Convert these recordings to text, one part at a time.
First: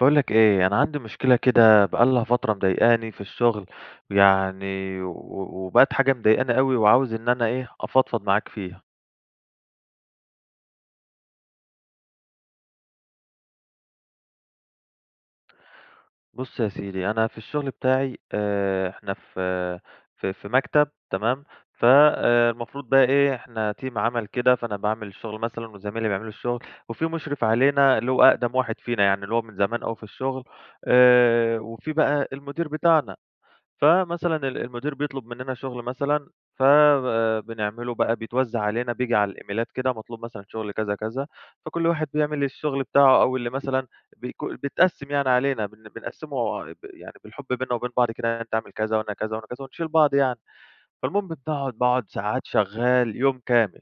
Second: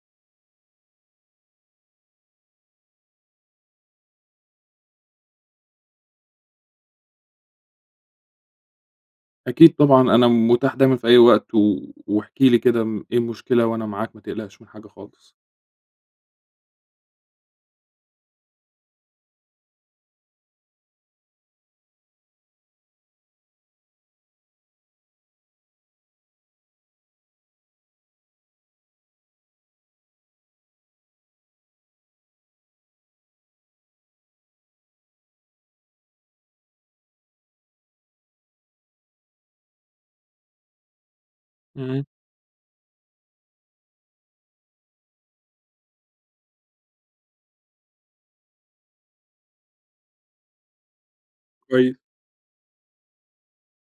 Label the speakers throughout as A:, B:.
A: باقول لك إيه، أنا عندي مشكلة كده بقى لها فترة مضايقاني في الشغل، يعني و وبقِت حاجة مضايقاني أوي، وعاوز إن أنا إيه، أفضفض معاك فيها.
B: أكيد طبعًا، أنا متاح دايمًا في أي وقت، و واحكِ لي كده امم إيه المشكلة، وأنا معاك ما تقلقش من حاجة خالص.
A: بُصّ يا سيدي، أنا في الشغل بتاعي آآ، إحنا في آآ، في في مكتب تمام، فالمفروض بقى إيه، إحنا تيم عمل كده، فأنا باعمل الشغل مثلًا وزمايلي بيعملوا الشغل، وفي مُشرف علينا اللي هو أقدم واحد فينا يعني، اللي هو من زمان أوي في الشغل آآ، وفي بقى المدير بتاعنا، فمثلًا ال المدير بيطلب مننا شغل مثلًا فب بنعملُه بقى بيتوّزع علينا بييجي على الإيميلات كده مطلوب مثلًا شغل كذا، كذا، فكلّ
B: امم.
A: واحد بيعمل الشغل بتاعه أو اللي مثلًا بيكو بيتقسّم يعني علينا، بن بنقسّمه بال يعني بالحب بيننا وبين بعض كده، يعني أنت اعمل كذا وأنا كذا وأنا كذا ونشيل بعض يعني، فالمهم باقعد
B: كويس.
A: باقعد ساعات شغّال يوم كامل،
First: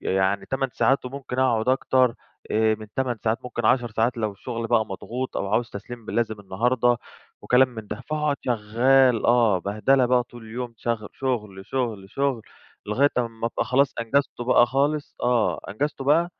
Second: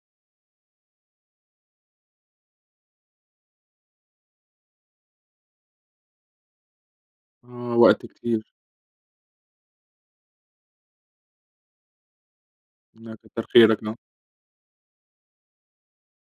A: يعني 8 ساعات وممكن اقعد أكتر آآ من 8 ساعات ممكن 10 ساعات لو الشغل بقى مضغوط أو عاوز تسليم ب لازم النهارده وكلام
B: آه،
A: من ده،
B: وقت
A: فاقعد
B: كتير.
A: شغّال آه، بهدلة بقى طول اليوم شغ شغل، شغل، شغل، لغاية
B: لا،
A: أمّا
B: كتّر
A: أبقى
B: خيرك،
A: خلاص
B: آه.
A: أنجزته بقى خالص، آه أنجزته بقى،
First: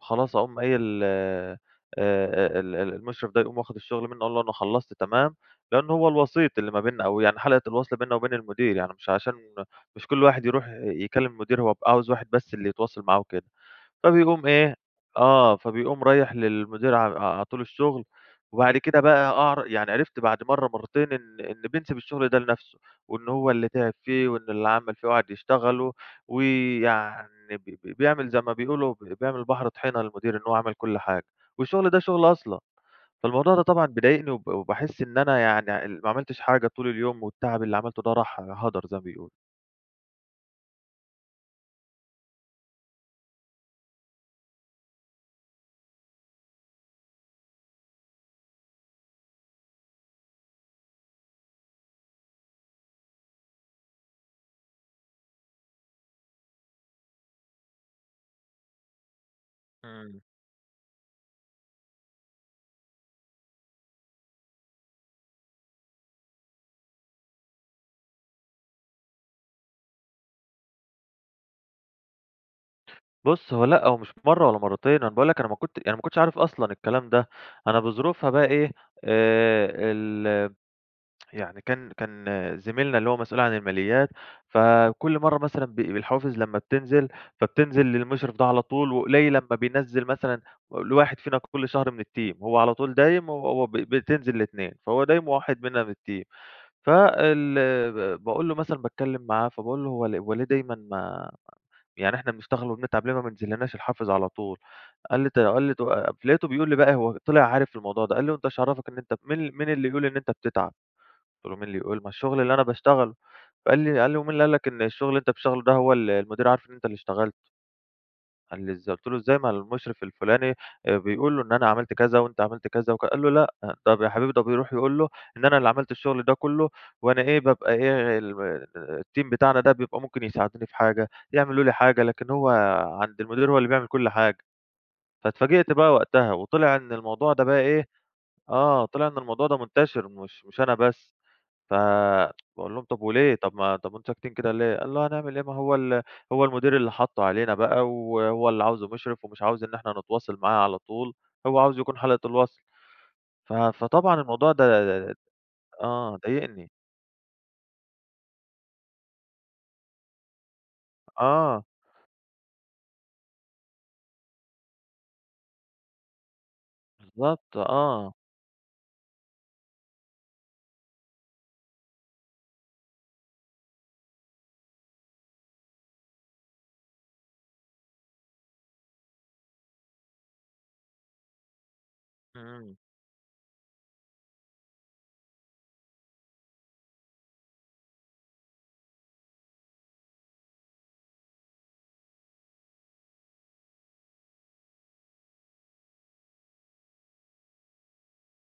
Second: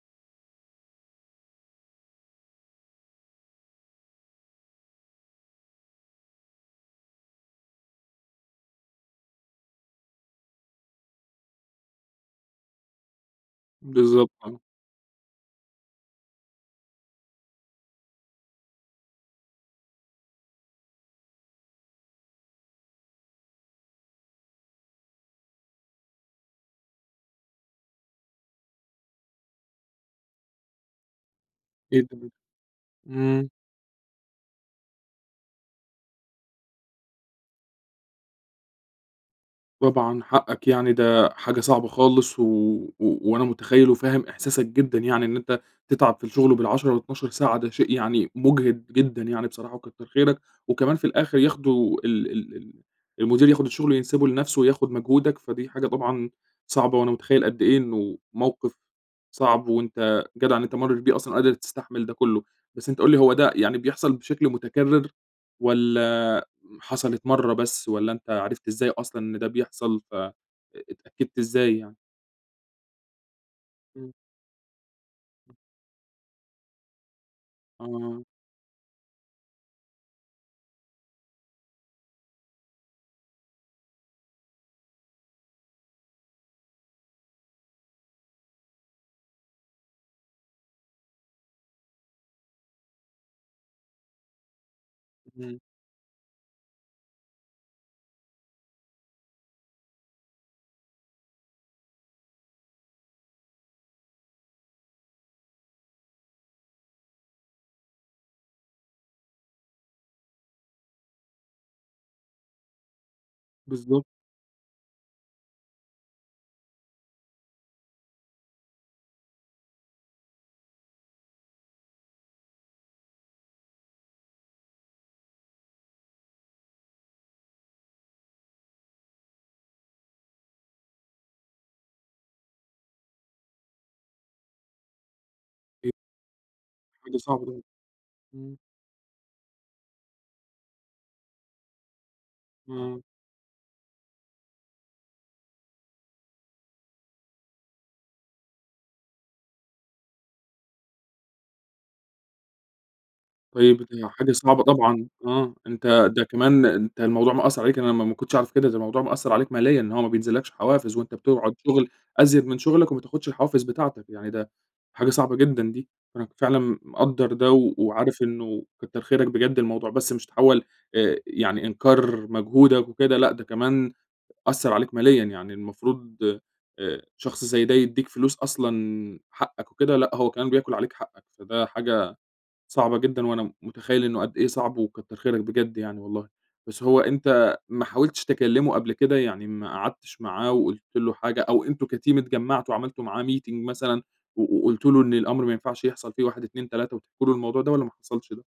A: خلاص أقوم قايل آآ، آآ، ال ال المشرف ده يقوم واخد الشغل منّه أقول له: "أنا خلّصت تمام." لانه هو الوسيط اللي ما بيننا أو يعني حلقة الوصل بيننا وبين المدير، يعني مش عشان مش كل واحد يروح يكلّم المدير هو بيبقى عاوز واحد بس اللي يتواصل معاه وكده،
B: بالضبط،
A: فبيقوم
B: آه.
A: إيه، آه فبيقوم رايح للمدير ع عاطي له الشغل وبعد كده بقى أعرف يعني عِرِفت بعد مرّه مرّتين إن إن بينسِب الشغل ده لنفسُه، وإنّه هو اللي تعب فيه وإنّه اللي عمل فيه وقعد يشتغلُه، ويعني ب ب بيعمل زي ما بيقولوا ب بيعمل البحر طحينة للمدير، إنّ هو عمل كل حاجة، والشغل ده شغلي
B: [unintelligible]
A: أصلًا.
B: امم.
A: فالموضوع ده طبعًا بيضايقني وب وباحس إن أنا يعني ال ما عملتش حاجة طول اليوم والتعب اللي عملتُه ده راح هدَر، زي ما بيقولوا.
B: طبعًا حقك. يعني ده حاجة صعبة خالص و وأنا مُتخيّل وفاهم إحساسك جدًا يعني، إن أنت تتعب في الشغل بال10 و12 ساعة ده شيء يعني مُجهِد جدًا يعني بصراحة وكتّر خيرك. وكمان في الآخر ياخدوا ال ال ال المدير ياخُد الشغل ينسبه لنفسه وياخُد مجهودك، فدي حاجة طبعًا صعبة، وأنا مُتخيّل قد إيه إنه موقف صعب،
A: إمم.
B: وأنت جدع إن أنت مرّيت بيه أصلًا وقادر تستحمل ده كُلّه. بس أنت قُل لي هو ده يعني بيحصل بشكل مُتكرّر والّا حصلت مرّة بس، والّا أنت عرفت إزاي أصلًا إن ده بيحصل ف أ اتأكدت إزاي يعني؟
A: بُص، هو لأ، هو مش
B: إمم.
A: مرّة ولا مرّتين. أنا باقول لك أنا ما كنت أنا ما كنتش عارف أصلًا الكلام ده. أنا
B: آه.
A: بظروفها بقى إيه، آآ ال يعني كان كان زميلنا اللي هو مسؤول عن الماليات، فكل مرّة مثلًا ب بالحوافز لمّا بتنزل، فبتنزل للمُشرف ده على طول وقليل أمّا بينزّل مثلًا و لواحد فينا كل شهر من الteam. وهو على طول دايم، وهو ب بتنزل ل2. فهو دايم
B: إمم.
A: وواحد مننا من الteam. فال ب باقول له مثلًا باتكلّم معاه فباقول له "هو ل هو ليه دايمًا م يعني إحنا بنشتغل وبنتعب ليه ما مبينزلّناش الحافز على طول؟" قال لي ت قال لي ت لقيته بيقول لي بقى هو طِلع عارف الموضوع ده. قال لي: "وأنت ايش عرّفك إن أنت مين مين اللي يقول إن أنت بتتعب." قُلت له: "مين اللي يقول؟! ما الشغل اللي أنا باشتغله." فقال لي
B: بالضبط.
A: قال لي: "ومين اللي قال لك إن الشغل اللي أنت بتشتغله ده هو ال المدير عارف إن أنت اللي اشتغلت؟" قال لي: "إزاي؟" قُلت له: "إزاي؟ ما المُشرف الفُلاني أ بيقول له إن أنا عملت كذا وأنت عملت كذا." وك قال له: "لأ طب يا حبيبي ده بيروح يقول له إن أنا اللي عملت الشغل ده كُلّه وأنا إيه، بابقى إيه ال م الteam بتاعنا ده بيبقى ممكن يساعدوني في حاجة، يعملوا لي حاجة. لكن هو عند المدير هو اللي بيعمل كل حاجة. فاتفاجئت بقى
B: [unintelligible]
A: وقتها، وطِلع إن
B: حاجة
A: الموضوع ده
B: صعبة
A: بقى
B: طبعًا
A: إيه
B: إمم.
A: آه. طِلع إن الموضوع ده مُنتَشِر مش مش أنا بس. ف باقول لهم:
B: إمم.
A: "طب وليه؟ طب ما طب وأنتم ساكتين كده ليه؟" قال له: "هنعمل إيه؟ ما هو ال هو المدير اللي حطُّه علينا بقى و وهو اللي عاوزه مُشرف، ومش عاوز إن إحنا نتواصل معاه على طول هو عاوز يكون حلقة الوصل." ف
B: طيب، ودي
A: فطبعًا
B: حاجة
A: الموضوع
B: صعبة
A: ده
B: طبعًا آه. أنت
A: آه.
B: ده كمان
A: ضايقني.
B: أنت الموضوع مأثّر عليك أنا ما ما كنتش أعرف كده. ده الموضوع مأثّر عليك ماليًا. إن هو ما بينزلّكش حوافز وأنت بتقعد
A: آه.
B: شغل أزيد من شغلك، وما تاخُدش الحوافز بتاعتك. يعني ده حاجة صعبة جدًا دي. فأنا فعلًا مقدّر ده
A: بالضبط
B: و
A: آه.
B: وعارف إنه كتّر خيرك بجد الموضوع بس مش تحوّل آآ يعني إنكار مجهودك وكده لأ، ده كمان أثّر عليك ماليًا يعني المفروض آآ شخص زي ده يدّيك فلوس أصلًا حقك وكده لأ، هو كمان بياكل عليك حقك. فده حاجة
A: إمم.
B: صعبة جدًا وأنا م مُتخيّل إنه قد إيه صعب وكتّر خيرك بجد يعني والله. بس هو أنت ما حاولتش تكلّمه قبل كده؟ يعني ما قعدتش معاه وقُلت له حاجة أو أنتم كteam اتجمّعتوا وعملتوا معاه meeting مثلًا و وقُلتوا له إن الأمر ما ينفعش يحصل فيه 1، 2، 3 وتحكوا له الموضوع ده والّا ما حصلش ده؟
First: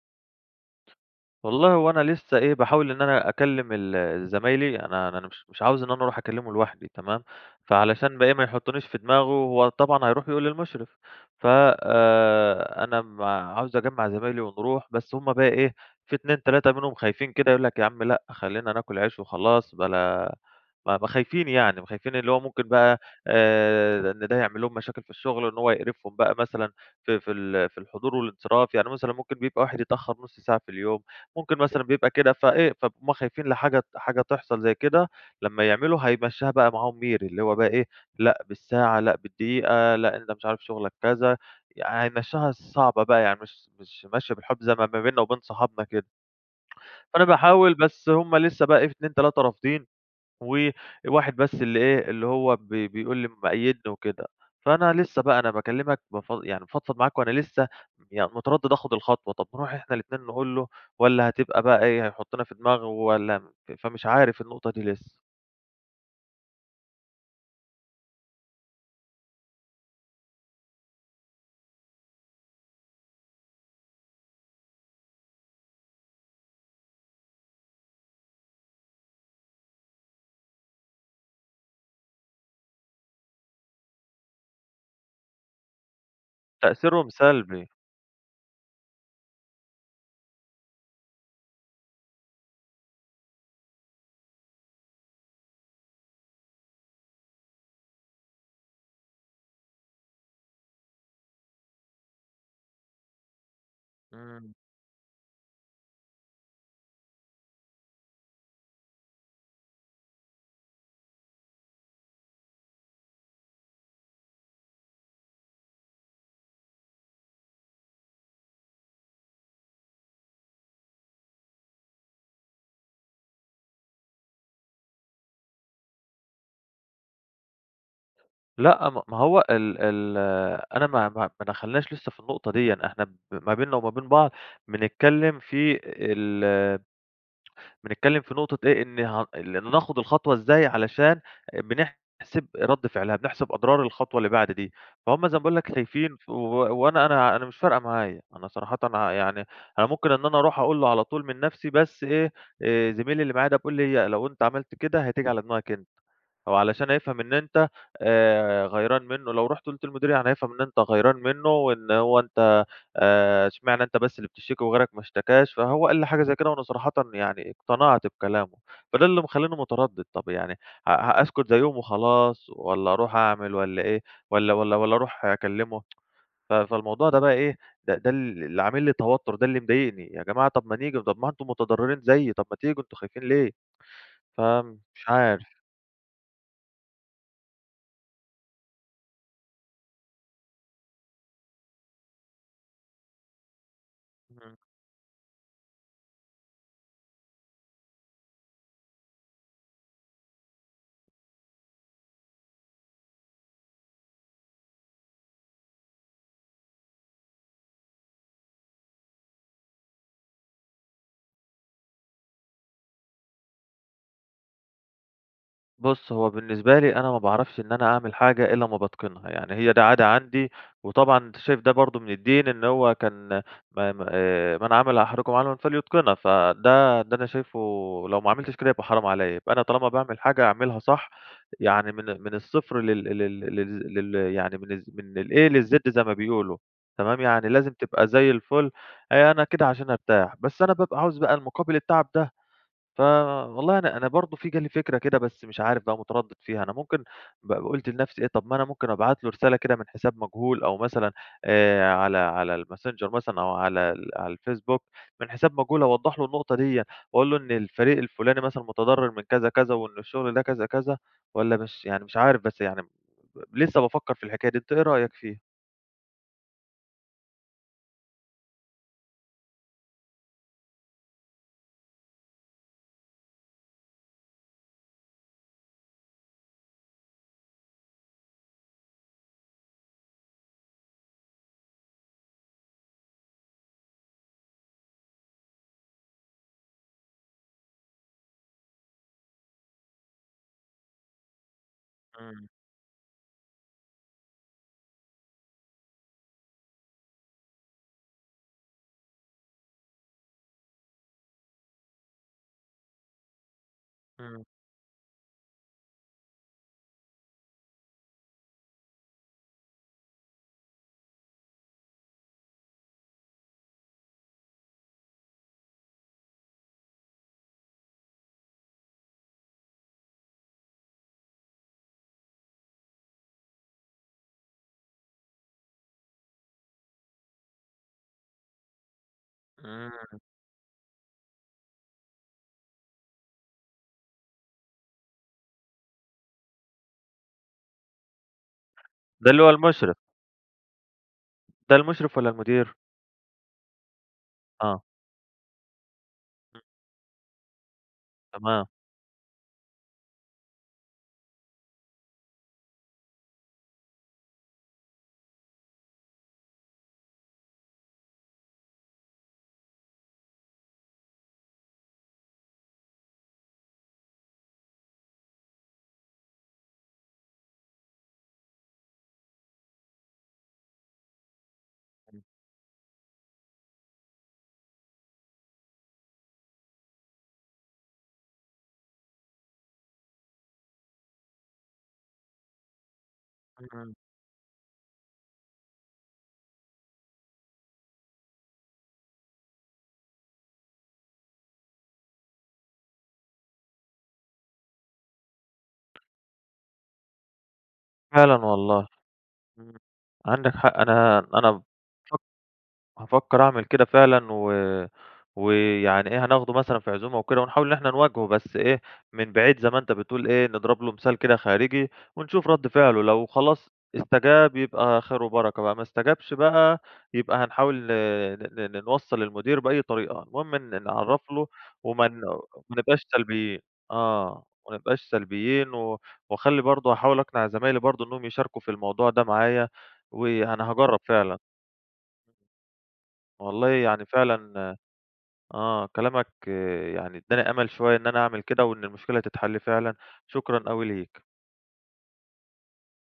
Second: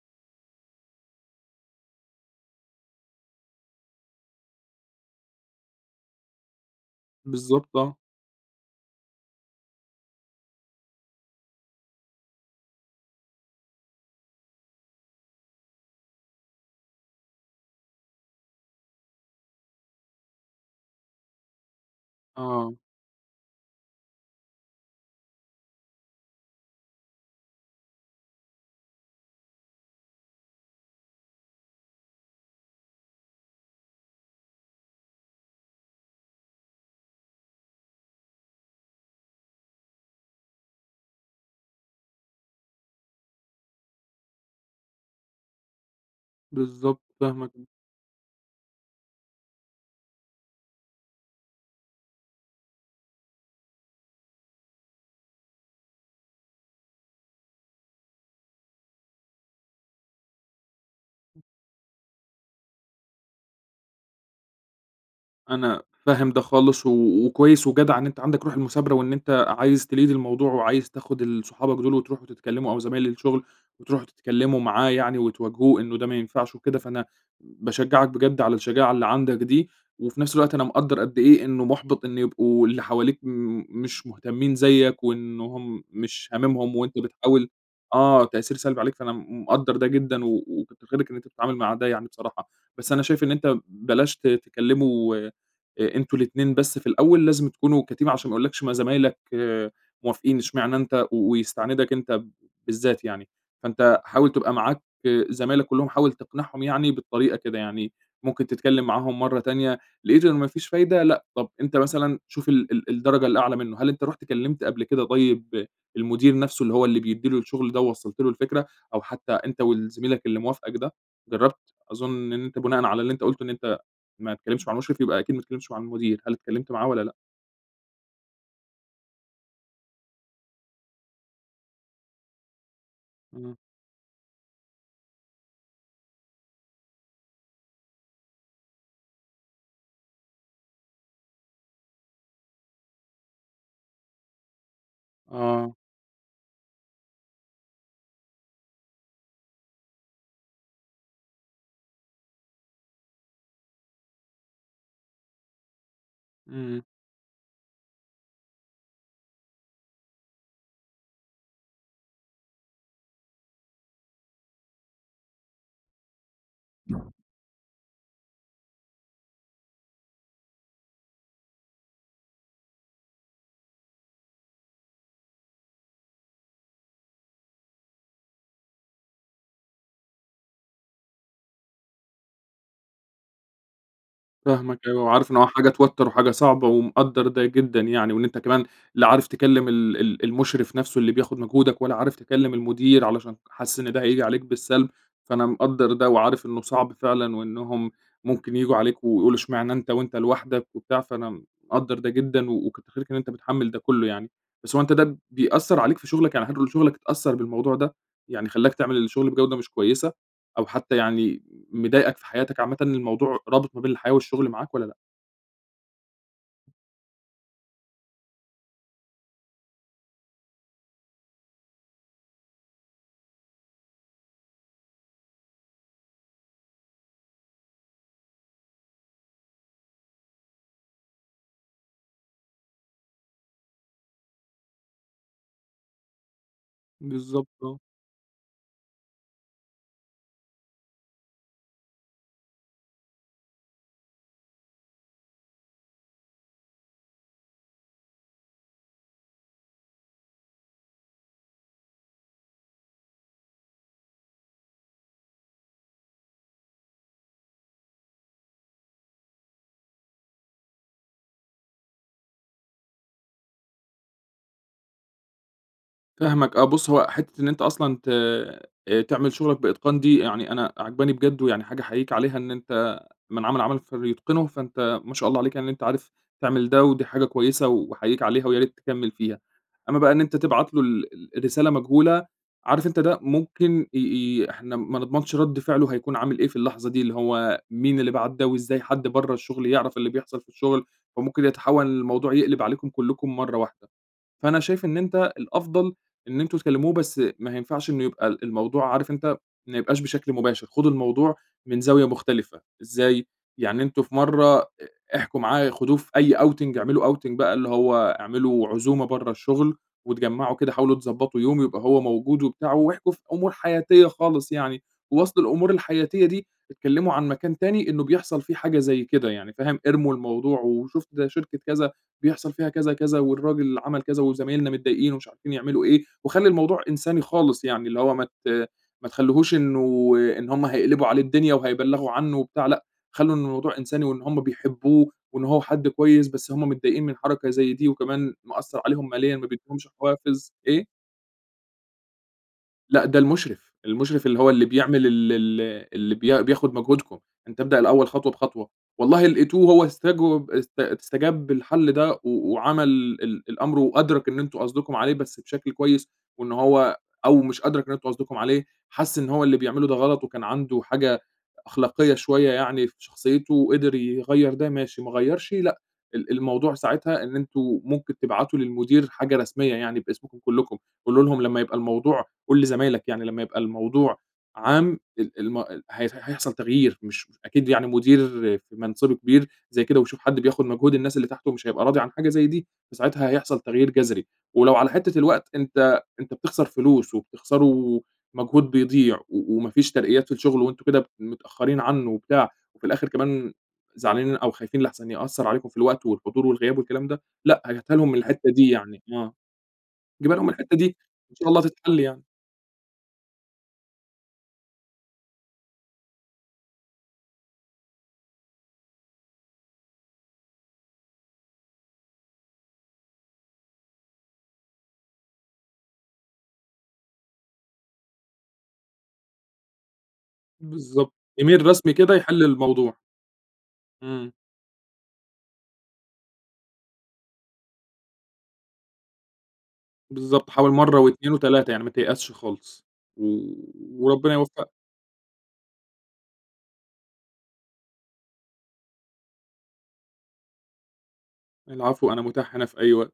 A: والله هو أنا لسّه إيه، باحاول إن أنا أكلّم ال زمايلي. أنا أنا مش مش عاوز إن أنا أروح أكلّمه لوحدى تمام؟
B: بالضبط. آه.
A: فعلشان بقى إيه، ما يُحطّنيش في دماغه وهو طبعًا هيروح يقول للمشرف. ف آآ أنا م عاوز أجمّع زمايلي ونروح. بس هم بقى إيه، في 2، 3 منهم خايفين كده، يقول لك: "يا عم لأ خلّينا ناكل عيش وخلاص بلا" أ ما خايفين يعني. ما خايفين اللي هو ممكن
B: آه.
A: بقى آآ إن ده يعمل لهم مشاكل في الشغل. إن هو يقرفهم بقى مثلًا في في ال في الحضور والانصراف. يعني مثلًا ممكن بيبقى واحد يتأخّر نُص ساعة في اليوم، ممكن مثلًا بيبقى كده فإيه، فهُم خايفين لحاجة ت حاجة تحصل زي كده لمّا يعملوا هيمشّيها بقى معاهم ميري. اللي هو بقى إيه، لأ بالساعة، لأ بالدقيقة، لأ أنت مش عارف شغلك كذا. يعني هيمشّيها صعبة بقى. يعني مش مش ماشية بالحب زي ما ب بينا وبين صحابنا كده.
B: بالضبط
A: فأنا
B: فاهمك [unintelligible]
A: باحاول، بس هم لسّه بقي إيه في 2، 3 رافضين وواحد بس اللي إيه، اللي هو بي بيقول لي مأيّدني وكده. فأنا لسّه بقى، أنا باكلّمك بف يعني بافضفض معاك وأنا لسّه ي مُتردّد آخُد الخطوة. طب نروح إحنا الاتنين نقول له والّا هتبقى بقى إيه، هيحُطّنا في دماغه والّا م فمش عارف النقطة دي لسّه؟
B: أنا فاهم ده خالص و وكويّس وجدع إن أنت عندك روح المثابرة وإن أنت عايز تlead الموضوع وعايز تاخد ال صحابك دول وتروحوا تتكلموا، أو زمايل الشغل وتروحوا تتكلموا معاه يعني وتواجهوه إنّه ده ما ينفعش وكده، فأنا باشجعك بجد على الشجاعة اللي عندك دي وفي نفس الوقت أنا مقدّر قد إيه، إنّه محبط إنّه يبقوا اللي حواليك م مش مهتمين زيك وإنّ هم مش هاممهم، وأنت
A: تأثيرهم
B: بتحاول
A: سلبي.
B: آه تأثير سلبي عليك، فأنا م مقدر ده جدًا و وكتّر خيرك إن أنت بتتعامل مع ده يعني بصراحة. بس أنا شايف إن أنت بلاش ت تكلموا أ أنتم الاتنين بس في الأوّل، لازم تكونوا كteam عشان ما يقولّكش: "ما زمايلك موافقين، أشمعني أنت؟" و ويستعندك أنت بالذات يعني. فأنت حاول
A: إمم.
B: تبقى معاك زمايلك كلّهم حاول تقنعهم يعني بالطريقة كده؛ يعني ممكن تتكلّم معاهم مرّة تانية، لقيت إن ما فيش فايدة لأ طب أنت مثلًا شوف ال ال الدرجة الأعلى منّه، هل أنت رُحت كلمت قبل كده طيّب المدير نفسه اللي هو اللي بيدّي له الشغل ده ووصّلت له الفكرة، أو حتّى أنت وال زميلك اللي موافقك ده، جرّبت؟ أظن إن أنت بناءً على اللي أنت قلته إن أنت ما تكلمتش مع المشرف يبقى أكيد ما تكلمتش مع المدير، هل اتكلمت معاه والّا لأ؟
A: لأ م ما هو ال ال أنا ما ما ما دخلناش لسّه في النقطة ديًّا، إحنا ما
B: إمم.
A: بينّا وما بين بعض بنتكلّم في ال بنتكلّم في نقطة إيه؟ إن ه اللي ناخد الخطوة إزاي علشان بنحسب رد فعلها، بنحسب أضرار الخطوة اللي بعد دي، فهُم زي ما باقول لك
B: آه.
A: خايفين ف و وأنا أنا أنا مش فارقة معايا، أنا صراحةً يعني أنا ممكن إن أنا أروح أقول له على طول من نفْسي بس إيه، آآ زميلي اللي معايا ده بيقول لي لو أنت عملت كده هتيجي على دماغك أنت، أو
B: إمم.
A: علشان هيفهم إن أنت آآ غيران منّه، لو رُحت قُلت للمدير هيفهم إن أنت غيران منّه، وإن هو أنت، آآ أشمعنا أنت بس اللي بتشتكي وغيرك ما اشتكاش، فهو قال لي حاجة زي كده وأنا صراحةً يعني اقتنعت بكلامه، فده اللي مخلّيني متردّد طب يعني، ه ا اسكت زيّهُم وخلاص، والّا أروح أعمل والّا إيه، والّا والّا والّا أروح أكلّمه، ف فالموضوع ده بقى إيه ده ده اللي عامل لي توتّر ده اللي مضايقني، يا جماعة طب ما نيجي طب ما أنتم متضرّرين زيي، طب ما تيجوا أنتم خايفين ليه؟
B: فاهمك أوي
A: فمش
B: وعارف إن هو
A: عارف.
B: حاجة توتّر وحاجة صعبة ومقدّر ده جدًا يعني، وإن أنت كمان لا عارف تكلّم ال ال المشرف نفْسه اللي بياخد مجهودك، والّا عارف تكلّم المدير علشان حاسس إن ده هييجي عليك
A: امم.
B: بالسَلب، فأنا مقدّر ده وعارف إنّه صعب فعلًا وإنّهم ممكن ييجوا عليك ويقولوا اشمعنا أنت وأنت لوحدك وبتاع، فأنا مقدّر ده جدًا، و وكتّر خيرك إن أنت متحمّل ده كلّه يعني، بس هو أنت ده بيأثّر عليك في شغلك يعني حد من شغلك أتأثّر بالموضوع ده؟ يعني خلّاك تعمل الشغل بجودة مش كويّسة، أو حتّى يعني مضايقك في حياتك عامةً، الموضوع رابط ما بين الحياة والشغل معاك والّا لأ؟
A: بُصّ، هو بالنسبة لي أنا ما باعرفش إن أنا أعمل حاجة إلّا امّا باتقِنها، يعني هي دي عادة عندي، وطبعًا أنت شايف ده برضه من الدين إن هو كان م م آآ، من عمل أحدُكم عملًا فليتقنه، فده ده أنا شايفُه لو ما عملتش كده يبقى حرام عليَّ، يبقى أنا طالما باعمل حاجة أعملها صح يعني من ال من الصفر لل لل للز ل يعني من الز من الA للz زي ما بيقولوا، تمام؟
B: بالضبط،
A: يعني لازم
B: آه.
A: تبقى زي الفل آآ، أنا كده عشان أرتاح. بس أنا بابقى عاوز بقى المقابل التعب ده، ف والله أنا أنا برضه في جه لي فكرة كده بس مش عارف بقى متردّد فيها، أنا ممكن ب قلت لنفسي إيه طَب ما أنا ممكن أبعت له رسالة كده من حساب مجهول أو مثلًا آآ، على على الماسنجر مثلًا أو على ال على الفيسبوك من حساب مجهول أوضّح لُه النقطة ديَّة، وأقول له إن الفريق الفُلاني مثلًا متضرّر من كذا، كذا وإن الشغل ده كذا، كذا، والَّا مش يعني مش عارف بس يعني ب لسّه بافكّر في الحكاية دي، أنت إيه رأيك فيها؟
B: فاهمك آه، بُصّ، هو حتّة إن أنت أصلًا ت آآ، تعمل شغلك بإتقان دي يعني أنا عاجباني بجد، ويعني حاجة أحيّيك عليها إن أنت من عمل عملًا فليتقنه، فأنت ما شاء الله عليك يعني إن أنت عارف تعمل ده ودي حاجة كويسة وأحيّيك عليها ويا ريت تكمّل فيها، أمّا بقى إن أنت تبعت له ال ال الرسالة مجهولة، عارف أنت ده ممكن ي ي إحنا ما نضمنش رد فعلُه هيكون عامل إيه في اللحظة دي، اللي هو مين اللي بعَت ده وإزاي حد برّه الشغل يعرف اللي بيحصل في الشغل؟ فممكن يتحوّل الموضوع
A: امم.
B: يقلِب عليكم كلّكم مرّه واحدة. فأنا شايف إن أنت الأفضل إن أنتم تكلّموه بس ما ينفعش إنّه يبقى ال الموضوع عارف أنت ما يبقاش بشكل مباشر، خدوا الموضوع من زاوية مختلفة، إزاي؟ يعني أنتم في
A: امم.
B: مرّة ا احكوا معاه خدوه في أي outing اعملوا outing بقى اللي هو اعملوا عزومة برّه الشغل، واتجمّعوا كده حاولوا تضبطوا يوم يبقى هو موجود وبتاع واحكوا في أمور حياتية خالص يعني، ووسط الأمور الحياتية دي اتكلّموا عن مكان تاني إنّه بيحصل فيه حاجة زي كده يعني، فاهم؟ ارموا الموضوع وشُفت ده شركة كذا بيحصل فيها كذا، كذا والراجل عمَل كذا وزمايلنا متضايقين ومش عارفين يعملوا إيه، وخلّي الموضوع إنساني خالص يعني اللي هو ما ت ما تخلوهوش إنه
A: امم.
B: إن هم هيقلبوا عليه الدنيا وهيبلّغوا عنّه وبتاع، لأ خلوا الموضوع إنساني وإن هم بيحبوه وإن هو حد كويس، بس هم متضايقين من حركة زي دي وكمان مأثّر عليهم
A: ده
B: ماليًا،
A: اللي
B: ما
A: هو
B: بيدّيهمش
A: المشرف.
B: حوافز إيه؟
A: ده المُشرف والَّا المدير؟
B: لأ، ده المُشرف، المُشرف اللي هو اللي
A: آه.
B: بيعمل ال ال اللي بيا
A: [unintelligible]
B: بياخد مجهودكم، أنت ابدأ الأول خطوة
A: تمام.
B: بخطوة، والله لقيتوه هو استجوب است استجاب للحل ده و وعمل ال الأمر، وأدرك إن أنتم قصدكم عليه بس بشكل كويس، وإن هو أو مش أدرك إن أنتم قصدكم عليه، حس إن هو اللي بيعمله ده غلط وكان عنده حاجة أخلاقية شويّة يعني في شخصيته، وقدر يغيّر ده ماشي، ما غيّرش لأ، ال الموضوع ساعتها إن أنتم ممكن تبعتوا للمدير حاجة رسميّة يعني باسمكم كلّكم، قولوا لهم لمّا يبقى
A: امم.
B: الموضوع قُل لزمايلك يعني لمّا يبقى الموضوع عام ال الم هي هيحصل تغيير، مش مش أكيد يعني مدير في منصبه كبير زي كده، ويشوف حد بياخد مجهود الناس اللي تحته مش هيبقى راضي عن حاجة زي دي، فساعتها هيحصل تغيير
A: امم.
B: جذري، ولو على حتّة الوقت أنت أنت بتخسر فلوس وبتخسروا مجهود بيضيع، و وما فيش ترقيات في الشغل وأنتم كده متأخرين عنّه وبتاع، وفي الآخر كمان زعلانين أو خايفين لاحسن يأثّر عليكم في الوقت والحضور والغياب والكلام ده، لأ هاتها لهم من
A: فعلًا
B: الحتّة دي
A: والله،
B: يعني، آه،
A: امم،
B: جيبها لهم من
A: عندك
B: الحتّة
A: حق
B: دي
A: أنا
B: وإن شاء
A: أنا
B: الله
A: بافك
B: تتحل يعني.
A: هافكّر أعمل كده فعلًا، و ويعني إيه هناخدُه مثلًا في عزومة وكده، ونحاول إن إحنا نواجهُه بس إيه، من بعيد زي ما أنت بتقول إيه، نضرب له مثال كده خارجي ونشوف رد فعلُه، لو خلاص استجاب يبقى خير وبركة بقى، ما استجابش بقى يبقى هنحاول ن ن ن نوصّل للمدير بأي طريقة، المهم إن
B: بالضبط،
A: نعرفله
B: إيميل رسمي كده
A: ومان
B: يحل الموضوع.
A: ومانبقاش سلبيين،
B: امم.
A: آه، وما نبقاش سلبيين و واخلّي برضه هاحاول أقنع زمايلي برضه إن هم يشاركوا في الموضوع ده معايا،
B: بالضبط،
A: وأنا
B: حاول مرّه
A: هاجرّب
B: و2
A: فعلًا.
B: و3 يعني ما تيأسش خالص، و
A: والله يعني
B: وربنا يوفقك.
A: فعلًا آه كلامك يعني ادّاني أمل شوية إن أنا أعمل كده، وإن المشكلة تتحلّ فعلًا، شكرًا أوي ليك.
B: العفو، أنا متاح هنا في أي وقت.